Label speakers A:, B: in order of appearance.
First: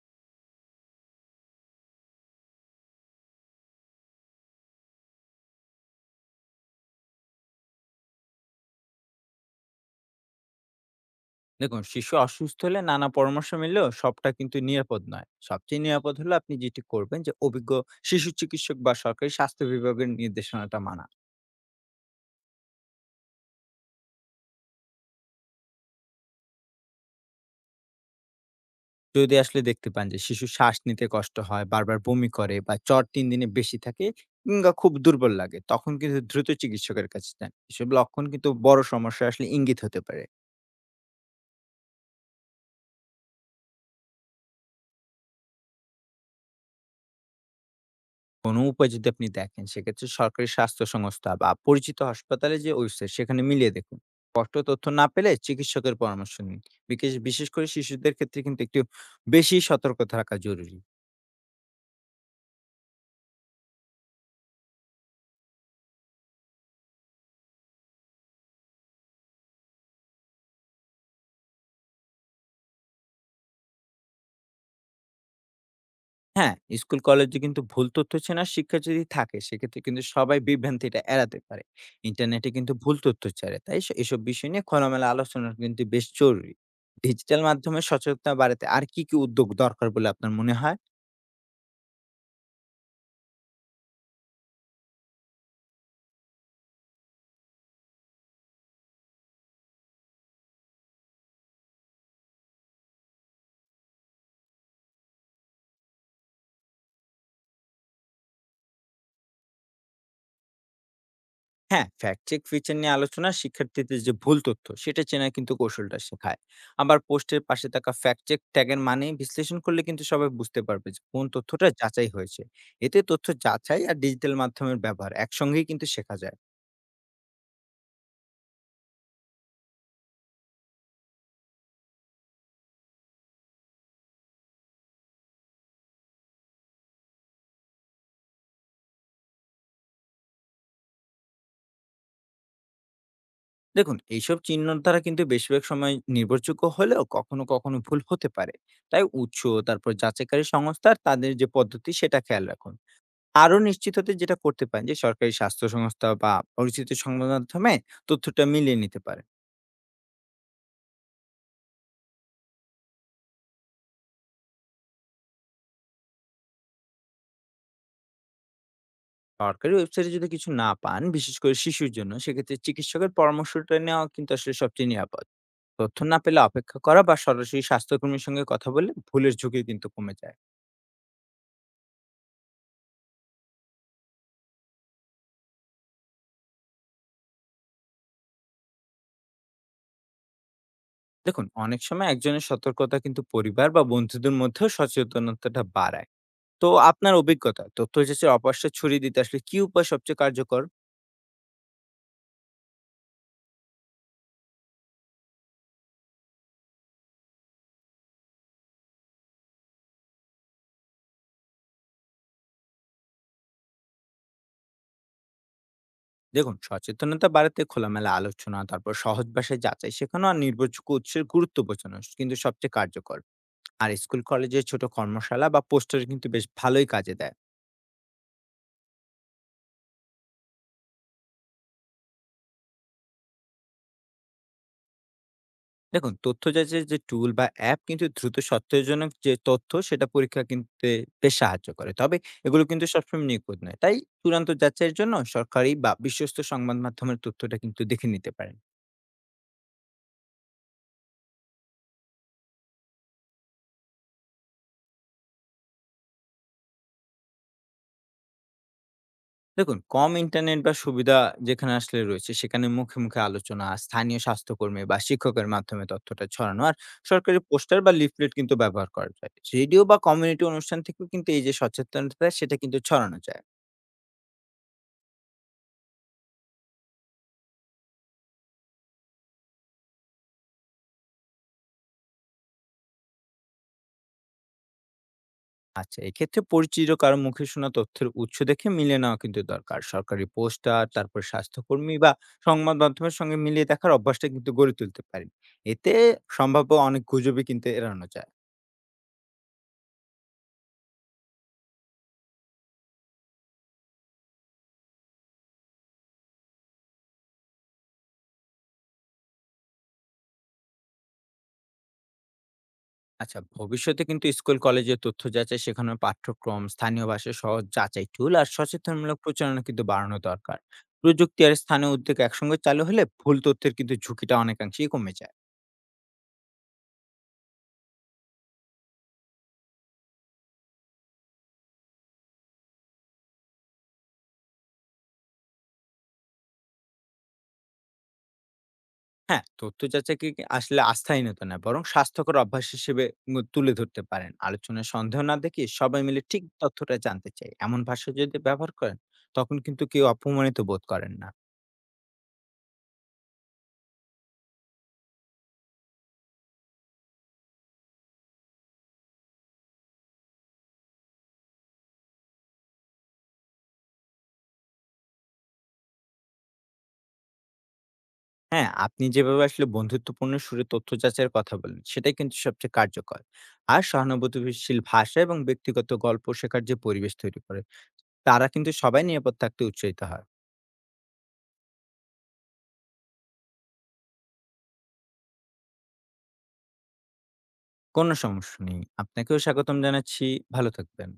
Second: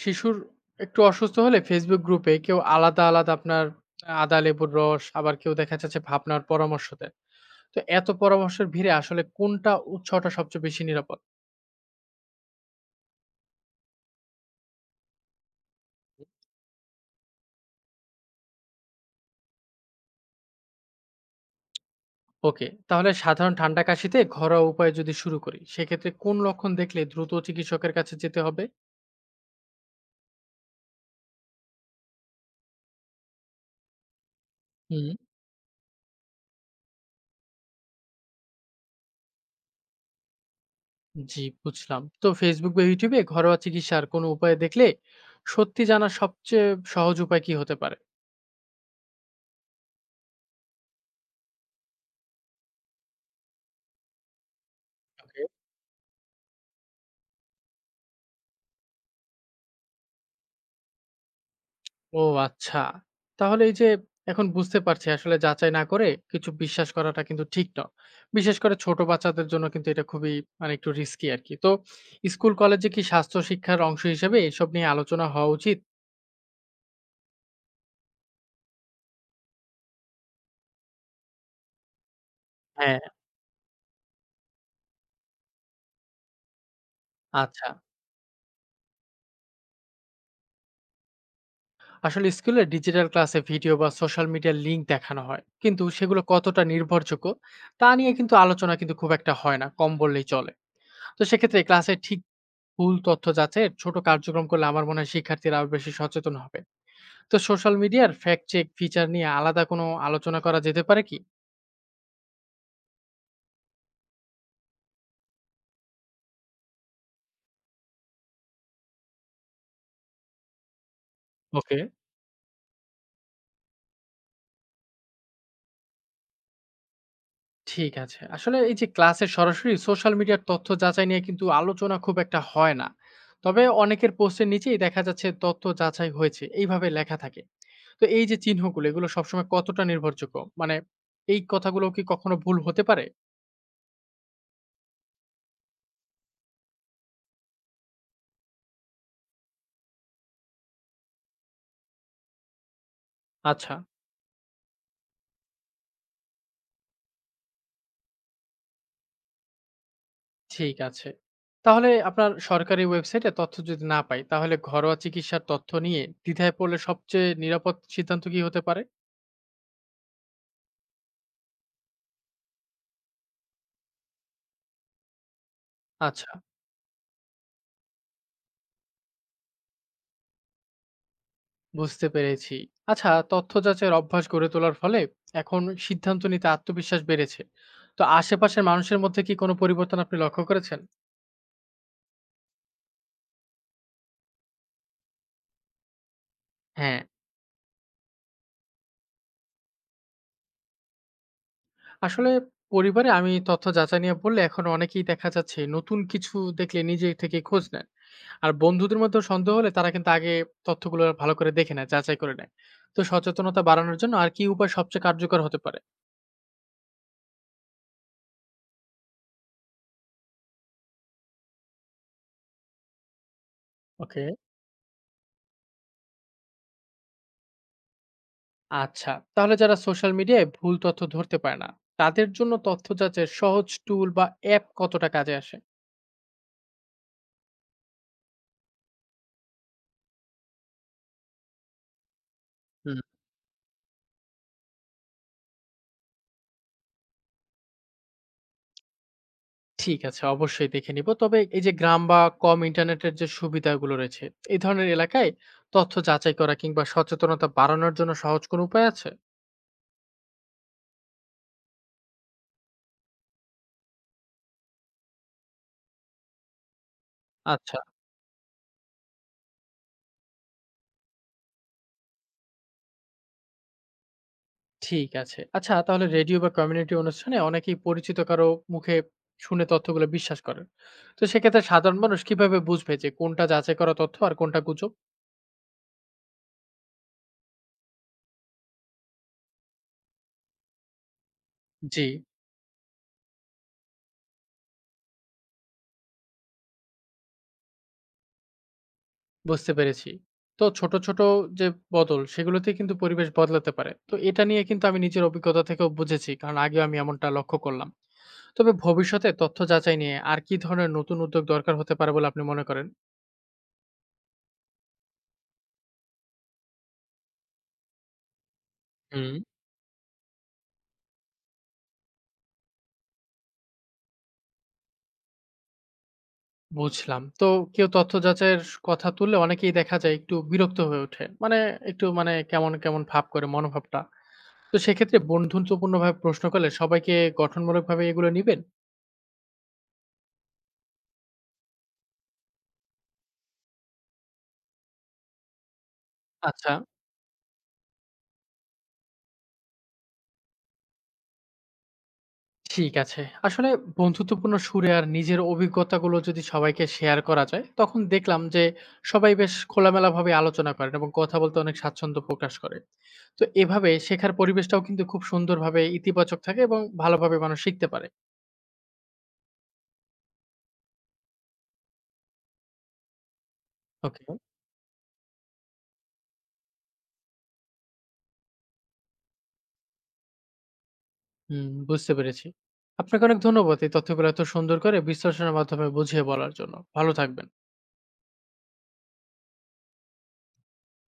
A: শিশুর একটু অসুস্থ হলে Facebook গ্রুপে কেউ আলাদা আপনার আদা, লেবুর রস আবার কেউ দেখা যাচ্ছে ভাবনার পরামর্শ দেয়। তো এত পরামর্শের ভিড়ে আসলে কোনটা উৎসটা সবচেয়ে বেশি নিরাপদ?
B: দেখুন শিশু অসুস্থ হলে নানা পরামর্শ মিললেও সবটা কিন্তু নিরাপদ নয়. সবচেয়ে নিরাপদ হলো আপনি যেটি করবেন যে অভিজ্ঞ শিশু চিকিৎসক বা সরকারি স্বাস্থ্য বিভাগের নির্দেশনাটা মানা.
A: ওকে, তাহলে সাধারণ ঠান্ডা কাশিতে ঘরোয়া উপায়ে যদি শুরু করি, সেক্ষেত্রে কোন লক্ষণ দেখলে দ্রুত চিকিৎসকের কাছে যেতে হবে?
B: যদি আসলে দেখতে পান যে শিশু শ্বাস নিতে কষ্ট হয়, বারবার বমি করে বা জ্বর 3 দিনে বেশি থাকে, কিংবা খুব
A: হুম,
B: দুর্বল লাগে, তখন কিন্তু দ্রুত চিকিৎসকের কাছে যান. এসব লক্ষণ কিন্তু বড় সমস্যা আসলে ইঙ্গিত হতে পারে.
A: জি বুঝলাম। তো Facebook বা YouTube এ ঘরোয়া চিকিৎসার কোনো উপায় দেখলে সত্যি জানার সবচেয়ে সহজ উপায় কি হতে পারে?
B: কোনো উপায় যদি আপনি দেখেন সেক্ষেত্রে সরকারি স্বাস্থ্য সংস্থা বা পরিচিত হাসপাতালে যে ওয়েবসাইট সেখানে মিলিয়ে দেখুন. স্পষ্ট তথ্য না পেলে
A: ওকে।
B: চিকিৎসকের পরামর্শ নিন. বিশেষ বিশেষ করে শিশুদের ক্ষেত্রে কিন্তু একটু বেশি সতর্ক থাকা জরুরি.
A: ও আচ্ছা। তাহলে এই যে এখন বুঝতে পারছি আসলে যাচাই না করে কিছু বিশ্বাস করাটা কিন্তু ঠিক নয়। বিশেষ করে ছোট বাচ্চাদের জন্য কিন্তু এটা খুবই মানে একটু রিস্কি আরকি। তো স্কুল কলেজে কি স্বাস্থ্য শিক্ষার অংশ হিসেবে এসব নিয়ে আলোচনা হওয়া উচিত?
B: হ্যাঁ, স্কুল কলেজে কিন্তু ভুল তথ্য চেনা শিক্ষা যদি থাকে সেক্ষেত্রে কিন্তু সবাই বিভ্রান্তিটা এড়াতে পারে. ইন্টারনেটে কিন্তু ভুল
A: হ্যাঁ।
B: তথ্য ছাড়ে, তাই এসব বিষয় নিয়ে খোলামেলা আলোচনা কিন্তু বেশ জরুরি. ডিজিটাল
A: আচ্ছা।
B: মাধ্যমে সচেতনতা বাড়াতে আর কি কি উদ্যোগ দরকার বলে আপনার মনে হয়?
A: আসলে স্কুলে ডিজিটাল ক্লাসে ভিডিও বা সোশ্যাল মিডিয়ার লিঙ্ক দেখানো হয়। কিন্তু সেগুলো কতটা নির্ভরযোগ্য তা নিয়ে কিন্তু আলোচনা কিন্তু খুব একটা হয় না। কম বললেই চলে। তো সেক্ষেত্রে ক্লাসে ঠিক ভুল তথ্য যাচাইয়ের ছোট কার্যক্রম করলে আমার মনে হয় শিক্ষার্থীরা আরো বেশি সচেতন হবে। তো সোশ্যাল মিডিয়ার ফ্যাক্ট চেক ফিচার নিয়ে আলাদা কোনো আলোচনা করা যেতে পারে কি?
B: হ্যাঁ, ফ্যাক্ট চেক ফিচার নিয়ে আলোচনা শিক্ষার্থীদের যে ভুল তথ্য সেটা চেনার কিন্তু কৌশলটা শেখায়। আবার পোস্টের পাশে থাকা ফ্যাক্ট চেক ট্যাগের মানে বিশ্লেষণ করলে কিন্তু সবাই বুঝতে পারবে যে কোন তথ্যটা
A: ওকে।
B: যাচাই হয়েছে। এতে তথ্য যাচাই আর ডিজিটাল মাধ্যমের ব্যবহার একসঙ্গেই কিন্তু শেখা যায়।
A: ঠিক আছে, আসলে এই যে ক্লাসে সরাসরি সোশ্যাল মিডিয়ার তথ্য যাচাই নিয়ে কিন্তু আলোচনা খুব একটা হয় না, তবে অনেকের পোস্টের নিচেই দেখা যাচ্ছে তথ্য যাচাই হয়েছে এইভাবে লেখা থাকে। তো এই যে চিহ্নগুলো এগুলো সবসময় কতটা নির্ভরযোগ্য মানে এই কথাগুলো কি কখনো ভুল হতে পারে?
B: দেখুন এইসব চিহ্নর দ্বারা কিন্তু বেশিরভাগ সময় নির্ভরযোগ্য হলেও কখনো, কখনো ভুল হতে পারে। তাই উৎস, তারপর যাচাইকারী সংস্থা আর তাদের যে পদ্ধতি সেটা খেয়াল রাখুন। আরো
A: আচ্ছা।
B: নিশ্চিত হতে যেটা করতে পারেন, যে সরকারি স্বাস্থ্য সংস্থা বা পরিচিত সংবাদ মাধ্যমে তথ্যটা মিলিয়ে নিতে পারেন.
A: ঠিক আছে, তাহলে আপনার সরকারি ওয়েবসাইটে তথ্য যদি না পাই তাহলে ঘরোয়া চিকিৎসার তথ্য নিয়ে দ্বিধায় পড়লে সবচেয়ে নিরাপদ সিদ্ধান্ত কি হতে পারে?
B: সরকারি ওয়েবসাইটে যদি কিছু না পান, বিশেষ করে শিশুর জন্য, সেক্ষেত্রে চিকিৎসকের পরামর্শটা নেওয়া কিন্তু আসলে সবচেয়ে নিরাপদ. তথ্য না
A: আচ্ছা,
B: পেলে অপেক্ষা করা বা সরাসরি স্বাস্থ্যকর্মীর সঙ্গে কথা বলে ভুলের ঝুঁকি কিন্তু কমে যায়.
A: বুঝতে পেরেছি। আচ্ছা, তথ্য যাচাইয়ের অভ্যাস গড়ে তোলার ফলে এখন সিদ্ধান্ত নিতে আত্মবিশ্বাস বেড়েছে। তো আশেপাশের মানুষের মধ্যে কি কোনো পরিবর্তন আপনি লক্ষ্য করেছেন?
B: দেখুন অনেক সময় একজনের সতর্কতা কিন্তু পরিবার বা বন্ধুদের মধ্যেও সচেতনতাটা বাড়ায়. তো
A: হ্যাঁ,
B: আপনার অভিজ্ঞতা তথ্য যাচাই অপারশা ছড়িয়ে দিতে আসলে কি উপায় সবচেয়ে কার্যকর?
A: আসলে পরিবারে আমি তথ্য যাচাই নিয়ে বললে এখন অনেকেই দেখা যাচ্ছে নতুন কিছু দেখলে নিজে থেকে খোঁজ নেন। আর বন্ধুদের মধ্যেও সন্দেহ হলে তারা কিন্তু আগে তথ্যগুলো ভালো করে দেখে নেয়, যাচাই করে নেয়। তো সচেতনতা বাড়ানোর জন্য আর কি উপায় সবচেয়ে কার্যকর হতে পারে?
B: দেখুন সচেতনতা বাড়াতে খোলামেলা আলোচনা, তারপর সহজ ভাষায় যাচাই শেখানো আর নির্ভরযোগ্য উৎসের গুরুত্ব বোঝানো কিন্তু সবচেয়ে কার্যকর. আর স্কুল
A: ওকে।
B: কলেজে ছোট কর্মশালা বা পোস্টার কিন্তু বেশ ভালোই কাজে দেয়.
A: আচ্ছা, তাহলে যারা সোশ্যাল মিডিয়ায় ভুল তথ্য ধরতে পারে না তাদের জন্য তথ্য যাচাইয়ের সহজ টুল বা অ্যাপ কতটা কাজে আসে?
B: দেখুন তথ্য যাচাই যে টুল বা অ্যাপ কিন্তু দ্রুত সত্যজনক যে তথ্য সেটা পরীক্ষা কিন্তু বেশ সাহায্য করে. তবে এগুলো কিন্তু
A: হুম।
B: সবসময় নিখুঁত নয়, তাই চূড়ান্ত যাচাইয়ের জন্য সরকারি বা বিশ্বস্ত সংবাদ মাধ্যমের তথ্যটা কিন্তু দেখে নিতে পারেন.
A: ঠিক আছে, অবশ্যই দেখে নিব, তবে এই যে গ্রাম বা কম ইন্টারনেটের যে সুবিধাগুলো রয়েছে এই ধরনের এলাকায় তথ্য যাচাই করা কিংবা সচেতনতা বাড়ানোর জন্য সহজ কোনো উপায় আছে?
B: দেখুন, কম ইন্টারনেট বা সুবিধা যেখানে আসলে রয়েছে, সেখানে মুখে, মুখে আলোচনা, স্থানীয় স্বাস্থ্যকর্মী বা শিক্ষকের মাধ্যমে তথ্যটা ছড়ানো আর সরকারি
A: আচ্ছা।
B: পোস্টার বা লিফলেট কিন্তু ব্যবহার করা যায়। রেডিও বা কমিউনিটি অনুষ্ঠান থেকেও কিন্তু এই যে সচেতনতা, সেটা কিন্তু ছড়ানো যায়।
A: ঠিক আছে, আচ্ছা, তাহলে রেডিও বা কমিউনিটি অনুষ্ঠানে অনেকেই পরিচিত কারো মুখে শুনে তথ্যগুলো বিশ্বাস করেন। তো সেক্ষেত্রে সাধারণ মানুষ কিভাবে বুঝবে যে কোনটা যাচাই করা তথ্য আর কোনটা গুজব?
B: আচ্ছা, এক্ষেত্রে পরিচিত কারো মুখে শোনা তথ্যের উৎস দেখে মিলিয়ে নেওয়া কিন্তু দরকার। সরকারি পোস্টার, তারপর স্বাস্থ্যকর্মী
A: জি।
B: বা সংবাদ মাধ্যমের সঙ্গে মিলিয়ে দেখার অভ্যাসটা কিন্তু গড়ে তুলতে পারেন। এতে সম্ভাব্য অনেক গুজবই কিন্তু এড়ানো যায়।
A: বুঝতে পেরেছি। তো ছোট যে বদল সেগুলোতেই কিন্তু পরিবেশ বদলাতে পারে। তো এটা নিয়ে কিন্তু আমি নিজের অভিজ্ঞতা থেকেও বুঝেছি। কারণ আগেও আমি এমনটা লক্ষ্য করলাম। তবে ভবিষ্যতে তথ্য যাচাই নিয়ে আর কি ধরনের নতুন উদ্যোগ দরকার হতে পারে বলে আপনি মনে করেন?
B: আচ্ছা, ভবিষ্যতে কিন্তু স্কুল, কলেজের তথ্য যাচাই শেখানোর পাঠ্যক্রম, স্থানীয় ভাষায় সহজ যাচাই টুল আর সচেতনমূলক
A: হুম।
B: প্রচারণা কিন্তু বাড়ানো দরকার। প্রযুক্তি আর স্থানীয় উদ্যোগ একসঙ্গে চালু হলে ভুল তথ্যের কিন্তু ঝুঁকিটা অনেকাংশেই কমে যায়।
A: বুঝলাম। তো কেউ তথ্য যাচাইয়ের কথা তুললে অনেকেই দেখা যায় একটু বিরক্ত হয়ে ওঠে। মানে একটু মানে কেমন ভাব করে মনোভাবটা। তো সেক্ষেত্রে বন্ধুত্বপূর্ণভাবে প্রশ্ন করলে সবাইকে গঠনমূলকভাবে এগুলো নিবেন?
B: হ্যাঁ, তথ্য যাচাইকে কি আসলে আস্থাহীনতা না বরং স্বাস্থ্যকর অভ্যাস হিসেবে তুলে ধরতে পারেন। আলোচনায় সন্দেহ না দেখিয়ে সবাই মিলে ঠিক
A: আচ্ছা।
B: তথ্যটা জানতে চাই। এমন ভাষা যদি ব্যবহার করেন, তখন কিন্তু কেউ অপমানিত বোধ করেন না।
A: ঠিক আছে। আসলে বন্ধুত্বপূর্ণ সুরে আর নিজের অভিজ্ঞতাগুলো যদি সবাইকে শেয়ার করা যায়, তখন দেখলাম যে সবাই বেশ খোলামেলাভাবে আলোচনা করেন এবং কথা বলতে অনেক স্বাচ্ছন্দ্য প্রকাশ করে। তো এভাবে শেখার পরিবেশটাও কিন্তু খুব সুন্দরভাবে ইতিবাচক থাকে এবং ভালোভাবে মানুষ শিখতে পারে।
B: হ্যাঁ, আপনি যেভাবে আসলে বন্ধুত্বপূর্ণ সুরে তথ্য যাচাইয়ের কথা বলেন, সেটাই কিন্তু সবচেয়ে কার্যকর। আর
A: ওকে।
B: সহানুভূতিশীল ভাষা এবং ব্যক্তিগত গল্প শেখার যে পরিবেশ তৈরি করে, তারা কিন্তু সবাই নিরাপদ থাকতে উৎসাহিত হয়।
A: হুম, বুঝতে পেরেছি। আপনাকে অনেক ধন্যবাদ এই তথ্যগুলো এত সুন্দর করে বিশ্লেষণের মাধ্যমে বুঝিয়ে বলার জন্য। ভালো থাকবেন।
B: কোনো সমস্যা নেই। আপনাকেও স্বাগতম জানাচ্ছি। ভালো থাকবেন।